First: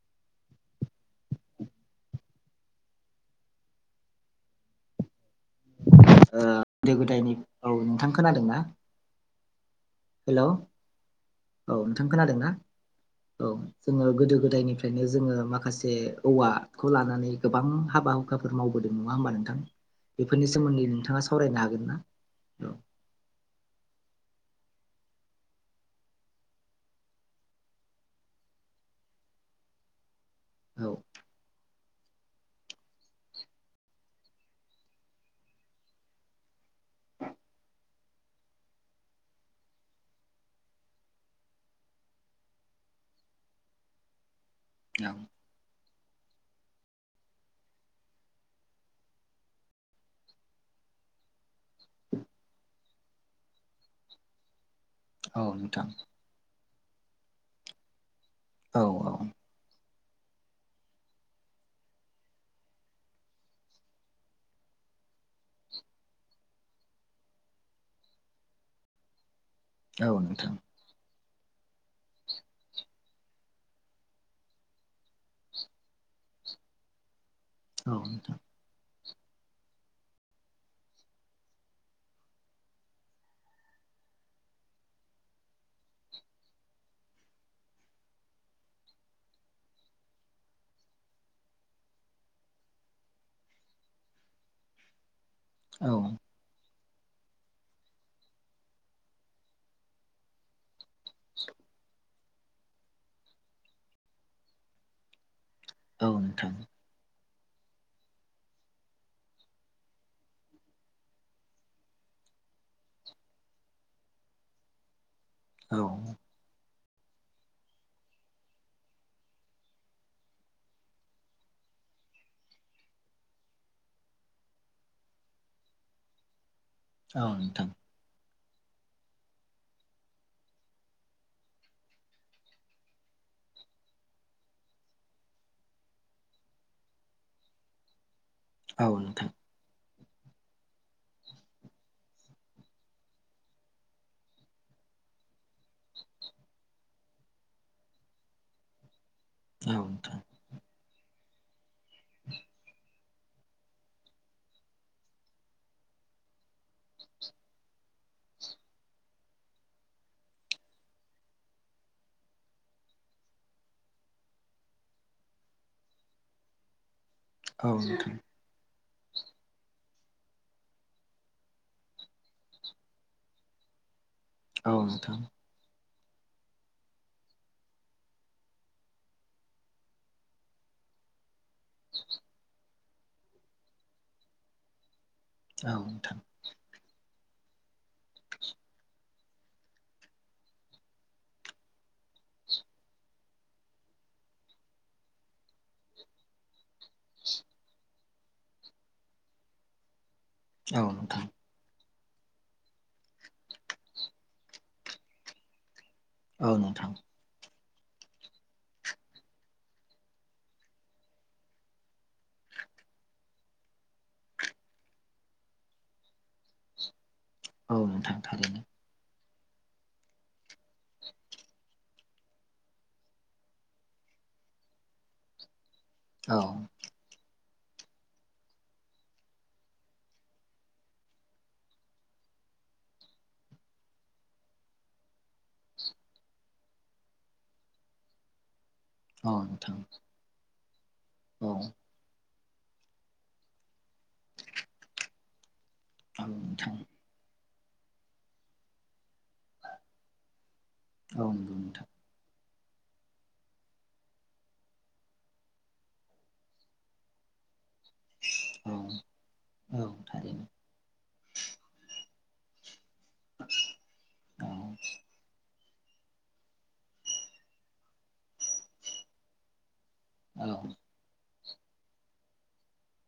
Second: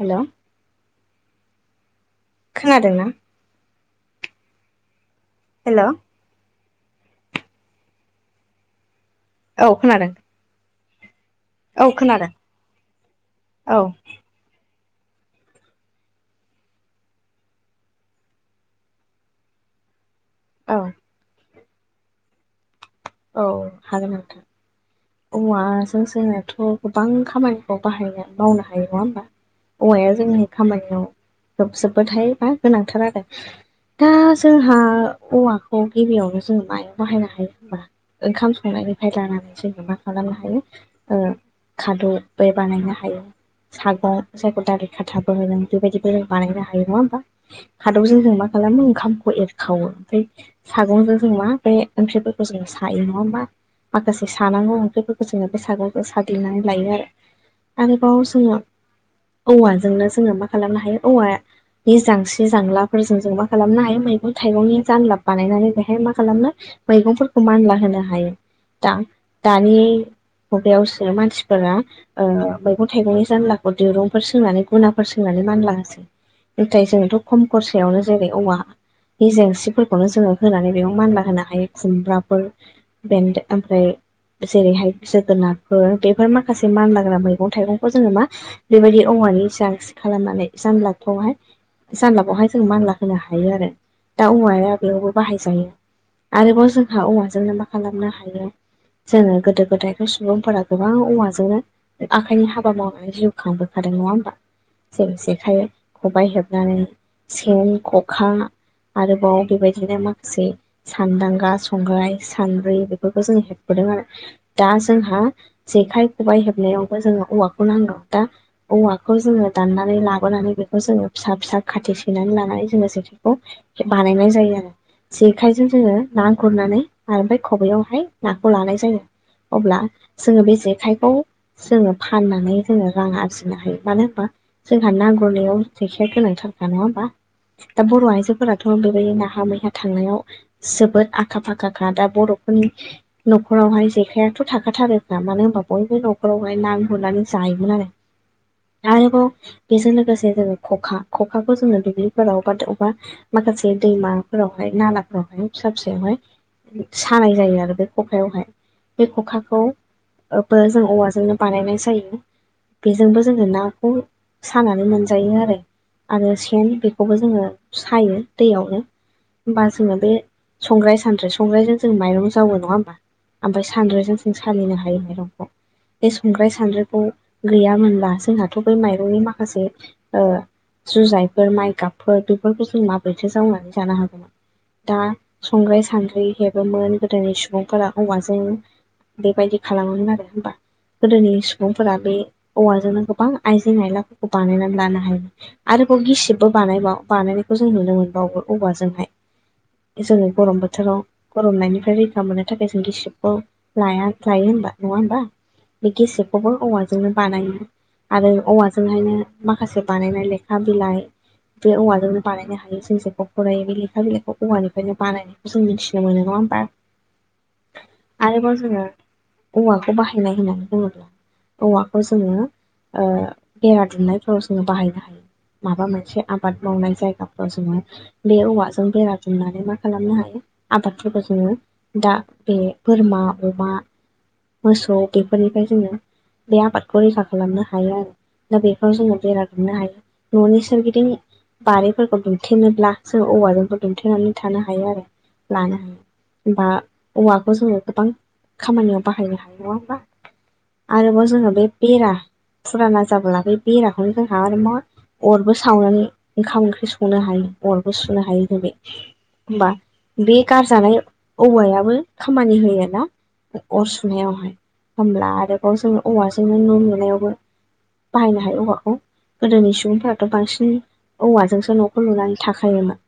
हेल' खोनादों ना? हेल' ओ गोदो गोदायनि औ नोंथां खोनादों ना? औ खोनादों। हेल' औ औ नोंथां खोनादों खोनादोंना औ जोङो गोदो गोदायनिफ्राय बिदिनो जोङो माखासे औवा खौ लानानै गोबां हाबा हुखाफोर मावबोदों नङा होमबा नोंथां। बेफोरनि औ सोमोन्दै नोंथाङा सावरायनो हागोन ना? औ औ हागोन नोंथां। औवाजों जोंथ' गोबां खामानिखौ बाहायनो मावनो हायो नङा होमबा? औवाया जोंनि औ खामानियाव [unintelligible] थाय मा गोनांथार आरो दा जोंहा औवाखौ गिबियावनो जोङो मायाव बाहायनो हायो होनबा ओंखाम संनायनिफ्राय लानानै जोङो मा खालामनो हायो ओ खादौ बे बानायनो हायो सागं जायखौ दालि खाथाबो होनो। बेबादिबो बानायनो हायो नङा होनबा। खादौजों जों मा खालामो ओंखामखौ एरखाव ओमफ्राय सागंजों जों मा बे ओंख्रिफोरखौ जोङो सायो नङा हा माखासे सानांगौ ओंख्रिफोरखौ औ जोङो बे नोंथां सागंजों सा- ग्लिनानै लायो आरो आरोबाव जोङो औ औ औवाजोंनो जोङो मा खालामनो हायो औवाया बे जांस्रि जांलाफोरजों जों मा खालामनो हायो मैगं थाइगंनि जानलाब बानायनानै बेहाय मा खालामनो मैगंफोरखौ मानला होनो हायो। दा दानि औ नोंथां मुगायावसो मानसि फोरा ओ मैगं थाइगंनि जानलाखौ दिरुंफोर सोंनानै गुनाफोर सोंनानै मानलाहोसै। नाथाय जोंथ' खम औ खरसायावनो जेरै नोंथां औवा नि जेन्सिफोरखौनो जोङो होनानै बेयाव मानला होनो हायो खुमब्रा फोर‌ बेन्दों ओमफ्राय जेरैहाय जोगोनारफोर बेफोर माखासे मानलाग्रा मैगं थाइगंखौ जोङो मा बेबायदि औवानि जांसि खालामनानै जानलाबखौहाय जानलाबावहाय जों मानला होनो हायो आरो दा औवाया बेवबो बाहाय जायो औ आरोबाव जों [unintelligible] औवाजोंनो मा खालामनो हायो जोङो गोदो गोदायथ' सुबुंफोरा गोबां औवाजोंनो आखाइनि हाबा मावनानै जिउ खांबोखादों नङा होमबा? जों जेखाय औ खबाइ नोंथां हेबनानै सेन, ख'खा आरोबाव बेबायदिनो माखासे सानदांगा संग्राइ, सान्द्रि बेफोरखौ जोङो हेबबोदों आरो। दा जोंहा औ जेखाइ खबाइ हेबनायावबो जोङो औवाखौ नांगौ दा औवाखौ जोङो दाननानै लाबोनानै बेखौ जोङो फिसा- फिसा खाथि सैनानै लानानै जोङो जेखायखौ बानायनाय जायो आरो जेखाइजों जोङो ना गुरनानै औ ओमफ्राय नोंथां खबायावहाय नाखौ लानाय जायो। अब्ला जोङो बे जेखाइखौ जोङो फाननानै जोङो रां आरजिनो हायो। मानो होनबा जोंहा ना गुरनायाव जेखाइया गोनांथारखा नङा होमबा? दा बर' आयजो- -फोराथ' औ नोंथां औ बेबायदि नाहा मैहा थांनायाव जोबोद आखा फाखाखा दा बर'फोरनि न'खरावहाय जेखायाथ' थाखाथारोखा मानो होनबा बयबो न'खरावहाय नां गुरनानै जायोमोन आरो। आरोबाव बेजों नोंथां लोगोसे जोङो ख'खा खखाखौ जोङो दुब्लिफोराव बा अबबा माखासे दैमाफोरावहाय नालाफोरावहाय फिसा फिसायावहाय सानाय जायो आरो बे खखायावहाय बे खखाखौ [unintelligible] जों औवाजोंनो बानायनाय जायो। बेजोंबो जोङो नाखौ सानानै मोनजायो आरो आरो सेन बेखौबो जोङो औ नोंथां सायो दैयावनो होनबा जों बे संग्राइ सानद्रि संग्रायजों जों माइरं जावो नङा होमबा? ओमफ्राय सानद्रिजों जों औ सालिनो हायो नोंथां औ माइरंखौ। बे संग्राय सान्द्रिखौ गैयामोनब्ला जोंहाथ' बै माइरंनि माखासे ओ जुजाइफोर, माइगाबफोर बेफोरखौ जों माबोरैथो जावनानै जानो हागोन। दा नोंथां संग्राय सान्द्रि हेबोमोन गोदोनि सुबुंफोरा औवाजों बेबायदि खालामोमोन आरो होमबा। गोदोनि सुबुंफोरा बे औवाजोंनो गोबां आइजें आयलाफोरखौ बानायनानै लानो हायो। आरोबाव गिसिबबो बानायबाव- बानायनायखौ जों नुनो मोनबावो औवाजोंहाय जोङो गरम बोथोराव गरमनायनिफ्राय रैखा मोननो थाखाय जों गिसिबखौ लाया -लायो होनबा नङा होनबा? बे औ नोंथां गिसिबखौबो औ नोंथां औवाजोंनो बानायो आरो औवाजोंहायनो माखासे बानायनाय लेखा बिलाइ बे औवाजोंनो बानायनो हायो ‌। जों जेखौ फरायो बे लेखा बिलाइखौ औवानिफ्रायनो बानायो। जों मिथिनो मोनो नङा होनबा? औ नोंथां थारैनो आरोबाव जोङो औवाखौ बाहायनाय होननानै बुङोब्ला औवा [unintelligible] जोङो बेरा दुमनायफोराव जोङो बाहायनो हायो माबामोन मोनसे औ आबाद मावनाय जायगाफ्राव जोङो बे औवाजों बेरा दुमनानै मा खालामनो हायो आबादफोरखौ जोङो दा बे बोरमा, अमा मोसौ बेफोरनिफ्राय जोङो बे आबादखौ रैखा खालामनो हायो आरो। दा बेफोराव जोङो औ बेरा नोंथां दुमनो हायो। न'नि सोरगिदिं औ। [unintelligible] दुमथेनोब्ला जों औवाजोंखौ दुमथेनानै थानो हायो आरो लानो औ हायो। बा नोंथां औवाखौ जोङो गोबां खामानियाव बाहायनो हायो। नङा होनबा? औ आरोबाव जोङो नंगौ बे नोंथां बेरा फुराना जाबोला बै बेराखौनो जोंहा आरो मा अरबो सावनानै ओंखाम ओंख्रि संनो हायो अरबो सुनो हायो जों औ होनबा औ बे थारैनो गारजानाय औवायाबो खामानि होयो आरोना अर औ सुनायावहाय होमब्ला आरो जोङो औवाजोंनो न' लुनायावबो बाहायनो हायो औवाखौ। गोदोनि सुबुंफ्रा औ बांसिन औवाजोंसो न'खौ लुनानै थाखायोमोन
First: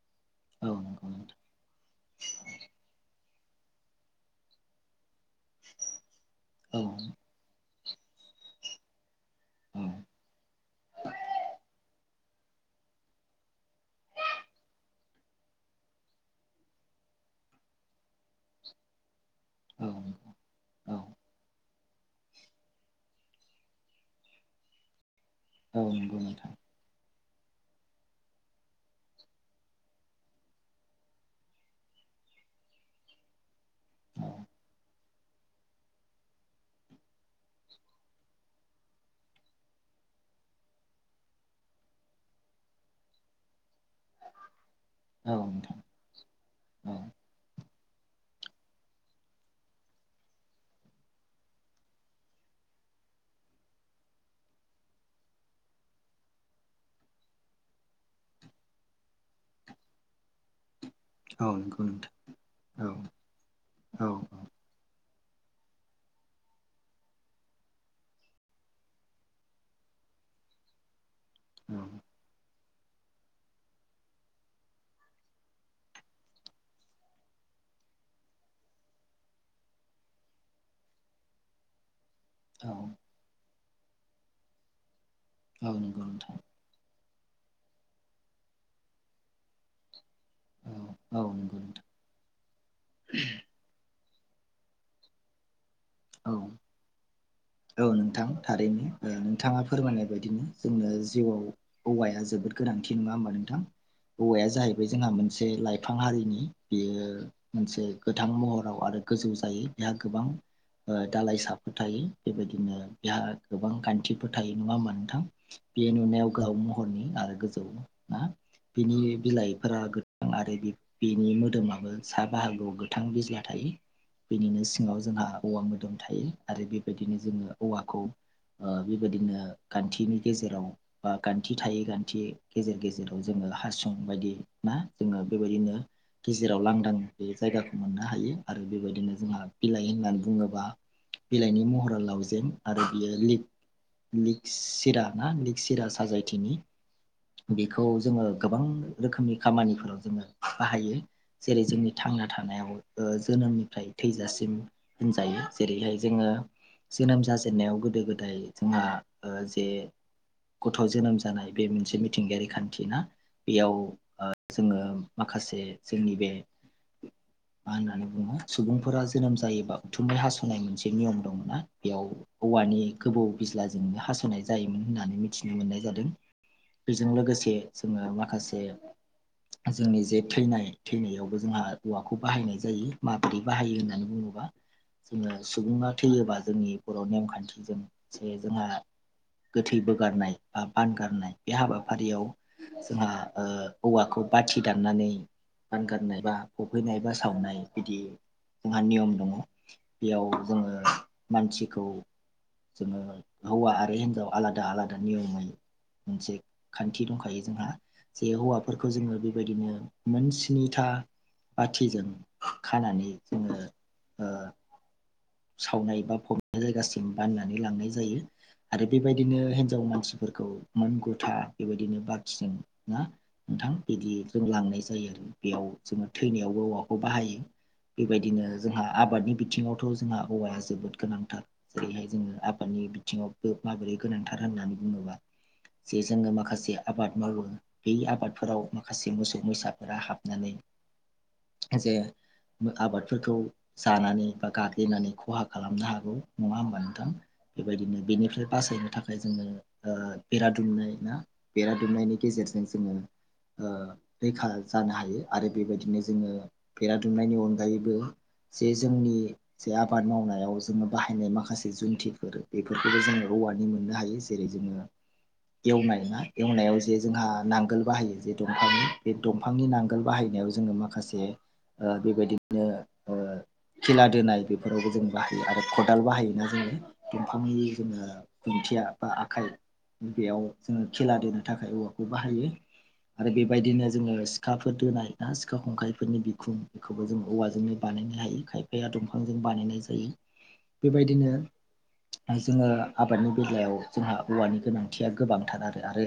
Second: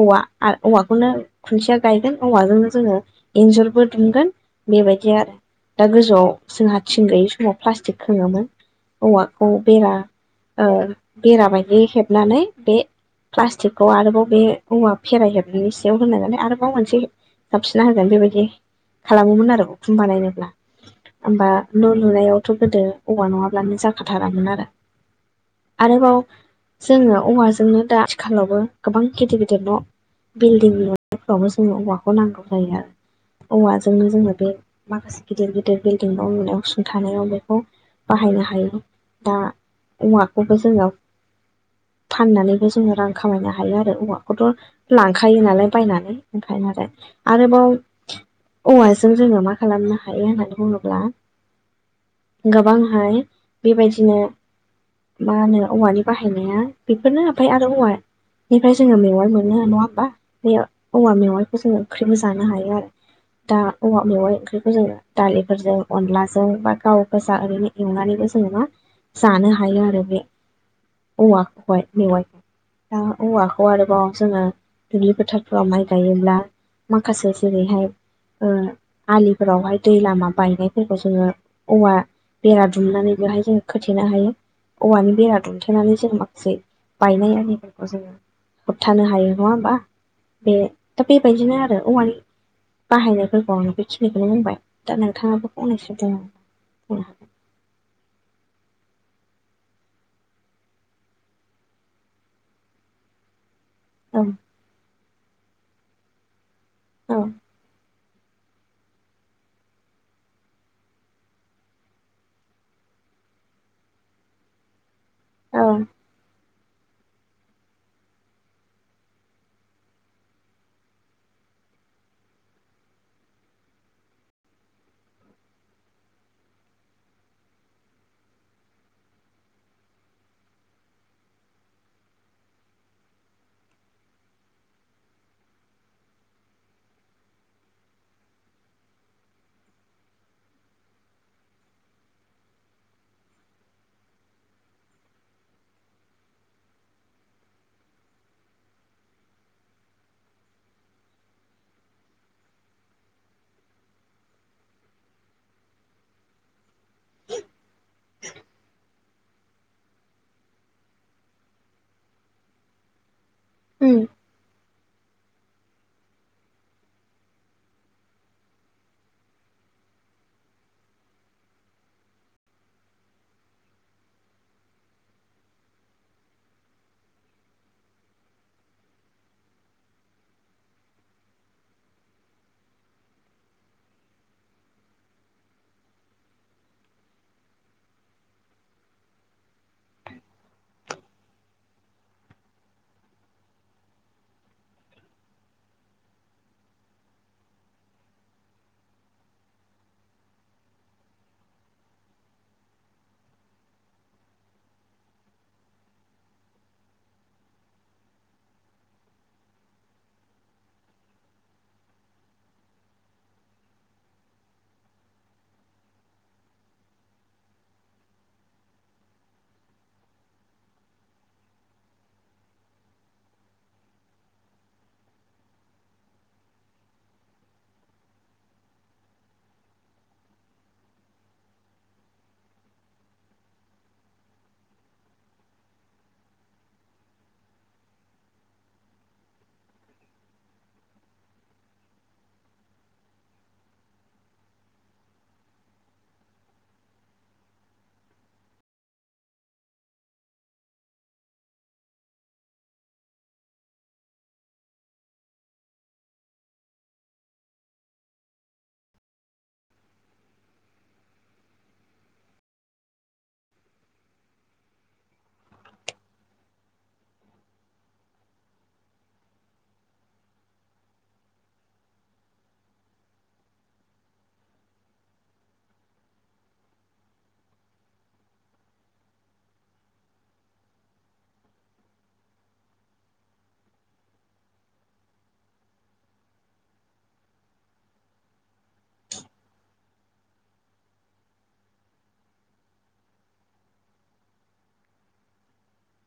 औवा आरो औ औवाखौनो नंगौ नोंथां खुन्थिया गायगोन औवाजोंनो जोङो एन्जुरबो दुमगोन बेबायदि आरो दा गोजौआव जोंहा औ थिं गैयि समाव प्लास्टिक खोङोमोन औवा बे बेरा औ ओ बेरा बायदि होनानै बे प्लास्टिकखौ आरोबाव बे औवा फेरायहोबनायनि सायाव होना आरोबाव मोनसे जाबसिनना होगोन बेबायदि खालामोमोन आरो औ उखुमबा नायनोब्ला औ ओमबा न' लुनायावथ' गोदो औवा नंङाब्लानो जाखाथारामोन आरो औ आरोबाव नंगौ नोंथां जोङो औवाजोंनो दा आथिखालावबो गोबां गिदिर- गिदिर न' बिल्डिं न' [unintelligible] जोङो औवाखौ नांगौ जायो आरो। औवाजोंनो जोङो बे माखासे गिदिर- गिदिर बिल्डिं न' लुनायाव सुंथानायाव बेखौ बाहायनो हायो दा औवाखौबो जोङो फाननानैबो जोङो रां खामायनो हायो आरो। औवाखौथ' औ लांखायो नालाय नोंथां बायनानै ओमफ्राय आरो औ आरोबाव औवाजों जोङो मा खालामनो हायो होननानै बुङोब्ला गोबांहाय बेबायदिनो मा होनो औवानि बाहायनाया बेफोरनो ओमफ्राय आरो औवा बेनिफ्राय जोङो मेवाइ मोनो नङा होमबा? बे औवा औ मेवाइखौ जोंङो नंगौ नोंथां ओंख्रिबो जानो हायो आरो औ दा औवा औ मेवाइ ओंख्रि जों दालिफोरजों अनलाजों बा गाव गोजा ओरैनो एवनानैबो जोङो मा जानो हायो आरो बे औवाखौहाय मेवाय दा औवाखौ आरोबाव जोंङो। दुब्लि फोथारफ्राव माइ गायोब्ला माखासे जेरैहाय ओ आलिफोरावहाय दै लामा बायनायफोरखौ जोङो औवा बेरा औ दुमनानै बेवहाय जोङो खोथेनो हायो औवानि बेरा औ दुमथेनानै नंगौ जों नोंथां माखासे बायनाय आरिफोरखौ जों होबथानो हायो नङा होमबा बे औ दा औ बेबायदिनो नंगौ आरो नोंथां औवानि बाहायनाय फोरबोआवनो बेखिनिखौनो बुंबाय दा नोंथाङाबो फंनैसो बुं औ उम औ नोंथां थारैनो ओ नोंथाङा फोरमायनाय बायदिनो जोंनो जिउआव औवाया जोबोद गोनांथि नङा होमबा नोंथां हागोन औवाया जाहैबाय जोंहा मोनसे लाइफां हारिनि बेयो औ मोनसे गोथां महराव आरो गोजौ जायो बेहा गोबां ओ दालाइसाफोर थायो। बेबायदिनो बेहा गोबां खान्थिफोर थायो नंङा होनबा नोंथां औ औ बे नुनायाव गोहाव हरनि आरो गोजौ ना बिनि बिलाइफोरा गोथां आरो बि बिनि मोदोमाबो सा बाहागोआव गोथां बिजला थायो। बेनिनो सिंङाव जोंहा औवा मोदोम थायो आरो बेबायदिनो जोङो औवाखौ ओ बेबायदिनो गानथिनि गेजेराव बा गानथि थायै गानथि गेजेर गेजेराव जोङो हासुं बायदि ना जोङो बेबायदिनो गेजेराव लांदां बे जायगाखौ मोननो हायो आरो बेबायदिनो जोंहा बिलाइ होननानै बुङोबा बिलाइनि महरा लावजें आरो बियो लिग लिग सिरा ना लिग सिरा साजायथिनि बेखौ जोङो गोबां रोखोमनि खामानिफोराव जोङो बाहायो जेरै जोंनि थांना थानायाव ओ जोनोमनिफ्राय थैजासिम होनजायो जेरैहाय जोङो जोनोम जाजेननायाव गोदो गोदाय जोंहा ओ जे गथ' जोनोम जानाय बे मोनसे मिथिंगायारि खानथि ना बेयाव उम जोङो माखासे जोंनि बे मा होननानै बुङो सुबुंफोरा जोनोम जायोबा उथुमै हास'नाय मोनसे नियम दं ना बेयाव औवानि गोबौ बिज्लाजोंनो हास'नाय जायोमोन होननानै मिथिनो मोननाय जादों बेजों लोगोसे जोङो माखासे जोंनि जे थैनाय थैनायावबो जोंहा औवाखौ बाहायनाय जायो मा बोरै बाहायो होननानै बुङोबा जोङो सुबुङा थैयोबा जोंनि बर' नेमखान्थिजों जे जोंहा गोथै बोगारनाय बा बानगारनाय बे हाबाफारियाव जोंहा ओ औवाखौ बाथि दाननानै बानगारनाय बा फबहैनाय बा सावनाय बिदि जोंहा नियम दङ। बेयाव जोङो मानसिखौ जोङो हौवा आरो हिनजाव आलादा आलादा नियमयै मोनसे खान्थि दंखायो जोंहा जे हौवाफोरखौ जोङो बेबायदिनो मोन स्नि था बाथिजों खानानै जोंङो ओ सावनाय बा फबनाय जायगासिम बाननानै लांनाय जायो। आरो बेबायदिनो हिनजाव मानसिफोरखौ मोन गुथा बेबायदिनो बारथिजों ना। नोंथां बिदि जों लांनाय जायो बेयाव जोङो थैनायावबो औवाखौ बाहायो। बेबायदिनो जोंहा आबादनि बिथिङावथ' जोंहा औवाया जोबोद गोनांथार फैहाय जोङो आबादनि बिथिङावबो माबोरै गोनांथार होननानै बुङोब्ला जे जोङो माखासे आबाद मावो बै आबादफोराव माखासे मोसौ मैसाफोरा हाबनानै जे आबादफोरखौ जानानै बा गाग्लि देनानै खहा खालामनो हागौ नङा होमबा नोंथां? बेबायदिनो बेनिफ्राय बासायनो थाखाय जोङो ओ बेरा दुमनाय ना बेरा दुमनायनि गेजेरजों जोङो ओ रैखा जानो हायो आरो बेबायदिनो जोङो बेेरा दुमनायनि अनगायैबो जे जोंनि जे आबाद मावनायाव जोङो बाहायनाय माखासे जुन्थिफोर बेफोरखौबो जोङो औौवानि मोननो हायो। जेरै जोङो एवनाय ना एवनायाव जे जोंहा नांगोल बाहायो जे दंफांनि बे दंफां बिफांनि नांगोल बाहायनायाव जोङो माखासे ओ बेबायदिनो खिला दोनाय बेफोरावबो जों बायो आरो खदाल बाहायोना जोङो दम्फांनि जोङो खुन्थिया बा आखाइ बेयाव जोङो खेला दोननो थाखाय औवाखौ बाहायो। आरो बेबायदिनो जोङो सिखाफोर दोनाय ना सिखा खंखाइफोरनि बिखुं खौबो जों औवाजोंनो बानायनो हायो खायफाया द बिफांजों बानायनाय जायो बेबायदिनो जोङो आबादनि बेलायाव जोंहा औवानि गोनांथिया गोबांथार आरो आरो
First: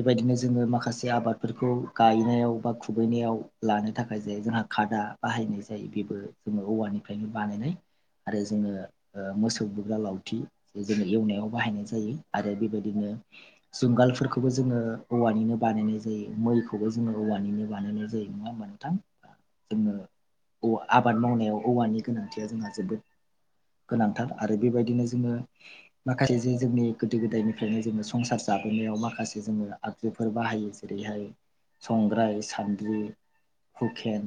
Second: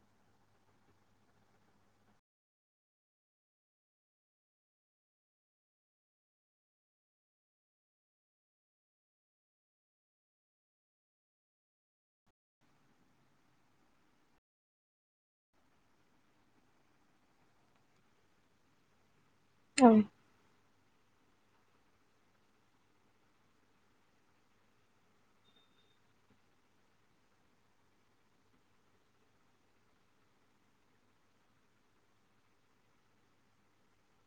बेबायदिनो जोङो माखासे आबादफोरखौ गायनायाव बा खुबैनायाव लानो थाखाय जायो जोंहा खादा बाहायनाय जायो बेबो जोङो औवानिफ्रायनो बानायनाय आरो जोङो ओ मोसौ बुोग्रा लावथि जोङो एवनायाव बाहायनाय जायो आरो बेबायदिनो जुंगालफोरखौबो जोङो औवानिनो बानायनाय जायो मैखौबो जोङो औवानिनो बानायनाय जायो। नङा होमबा नोंथां? औ औ आबाद मावनायाव औवानि गोनांथिया जोंहा जोबो गोनांथार आरो बेबायदिनो जोङो माखासे जे जोंनि गोदो गोदायनिफ्रायनो जोङो संसार जाबोनायाव माखासे जोङो आगजुफोर बाहायो जेरैहाय संग्राय सान्द्रि हुकेन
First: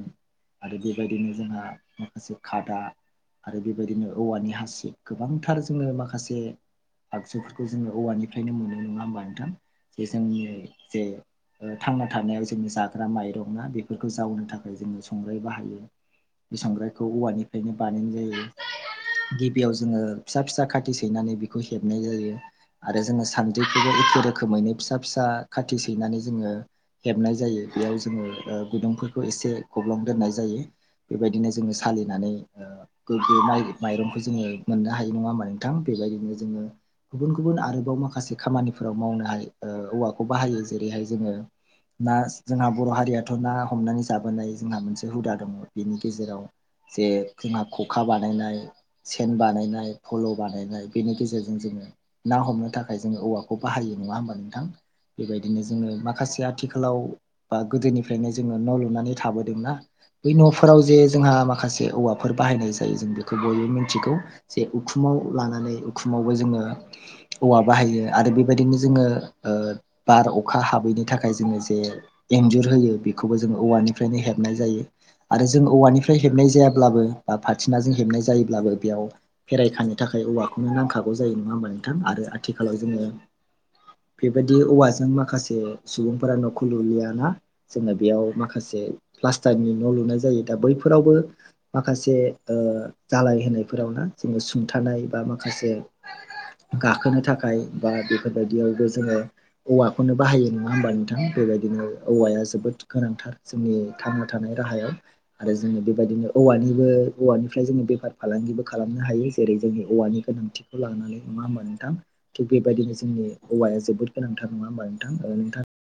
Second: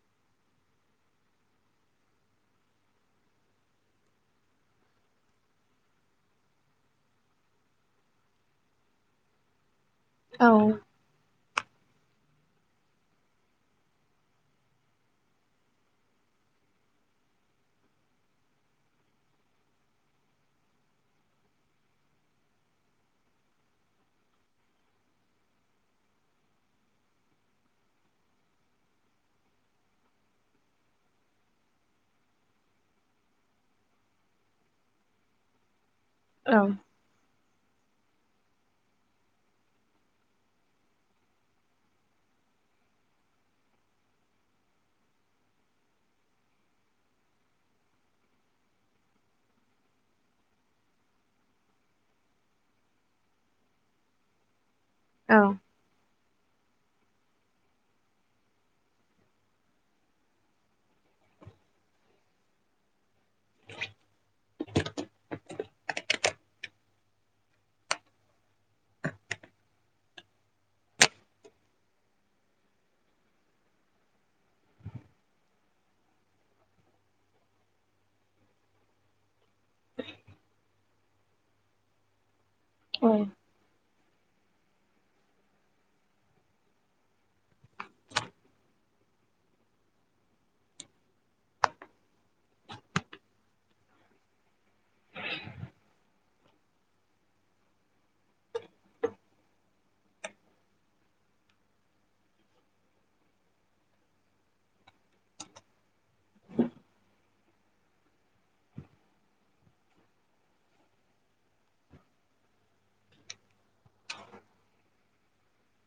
आरो बेबायदिनो जोंहा माखासे खादा आरो बेबायदिनो औवानि हासि गोबांथार जोङो माखासे आगजुफोरखौ जोङो औवानिफ्रायनो मोनो नङा होमबानोथां जे जोंनि जे ओ थांना थानायाव जोंनि जाग्रा माइरं ना बेफोरखौ जावनो थाखाय जोङो संग्राय बाहायो। बे सांग्रायखौ औवानिफ्रायनो बानायनाय जायो। गिबियाव जोङो फिसा फिसा खाथि सैनानै बेखौ हेबनाय जायो। आरो जोङो सान्द्रिखौबो एखे रोखोमैनो फिसा फिसा खाथि सैनानै जोङो हेबनाय जायो बेयाव जोङो ओ गुदुंफोरखौ एसे गब्लां दोननाय जायो बेबायदिनो जोङो फालिनानै ओ गोगो माइ-माइरंखौ जोङो मोननो हायो नङा होमबा नोंथां बेबायदिनो औ जोङो गुबुन गुबुन आरोबाव माखासे खामानिफोराव मावनोहायो ओ औवाखौ बाहायो जेरैहाय जोङो ना जोंहा बर' हारियाथ' ना हमनानै जाबोनाय जोंहा मोनसे हुदा दङ बेनि गेजेराव जे जोंहा खखा बानायनाय सेन बानायनाय फल' बानायनाय बेनि गेजेरजों जोङो ना हमनो थाखाय जोङो औवाखौ बाहायो नङा होमबा नोंथां औ बेबायदिनो जोङो माख माखासे आथिखालाव बा गोदोनिफ्रायनो जोङो न' लुनानै थाबोदोंना बै न'फोराव जे जोंहा माखासे औवाफोर बाहायनाय जायो जों बेखौ बयबो मिथिगौ। जे उखुमाव लानानै उखुमावबो जोङो औौवा बाहायो आरो बेबायदिनो जोङो ओ बार अखा हाबैनि थाखाय जोङो जे एन्जुर होयो बेखौबो जों औवानिफ्रायनो हेबनाय जायो आरो जों औवानिफ्राय हेबनाय जायाब्लाबो बा फाथिनाजोंों हेबनाय जायोब्लाबो बेयाव फेररायखांनो थाखाय औवाखौनो नांखागौ। [unintelligible] जायो नङा होमबा नोंथां आरो आथिखालाव जोङो औ बेबायदि औवाजों माखासे सुबुंफोरा न'खौ लुलियाना। जोङो बेयाव माखासे प्लास्टारनि न' लुनाय जायो दा बै फोरावबो माखासे ओ जालाय होनायफोरावनो जोङो सुंथानाय बा माखासे गाखोनो थाखाय बा बेफोरबायदियावबो जोङो औवाखौनो बाहायो नङा होमबा नोंथां बेबायदिनो औवाया जोबोद गोनांथार। जोंनि थांना थानाय राहायाव आरो जोङो बेबायदिनो औवानिबो औवानिफ्राय जोङो बेफार फालांगिबो खालामनो हायो जेरै जोंनि औवानि गोनांथि खौ लानानै नङा होमबा नोंथां? थिग बेबायदिनो जोंनि औवाया जोबोद गोनांथार नङा होमा नोंथां? औ नोंथां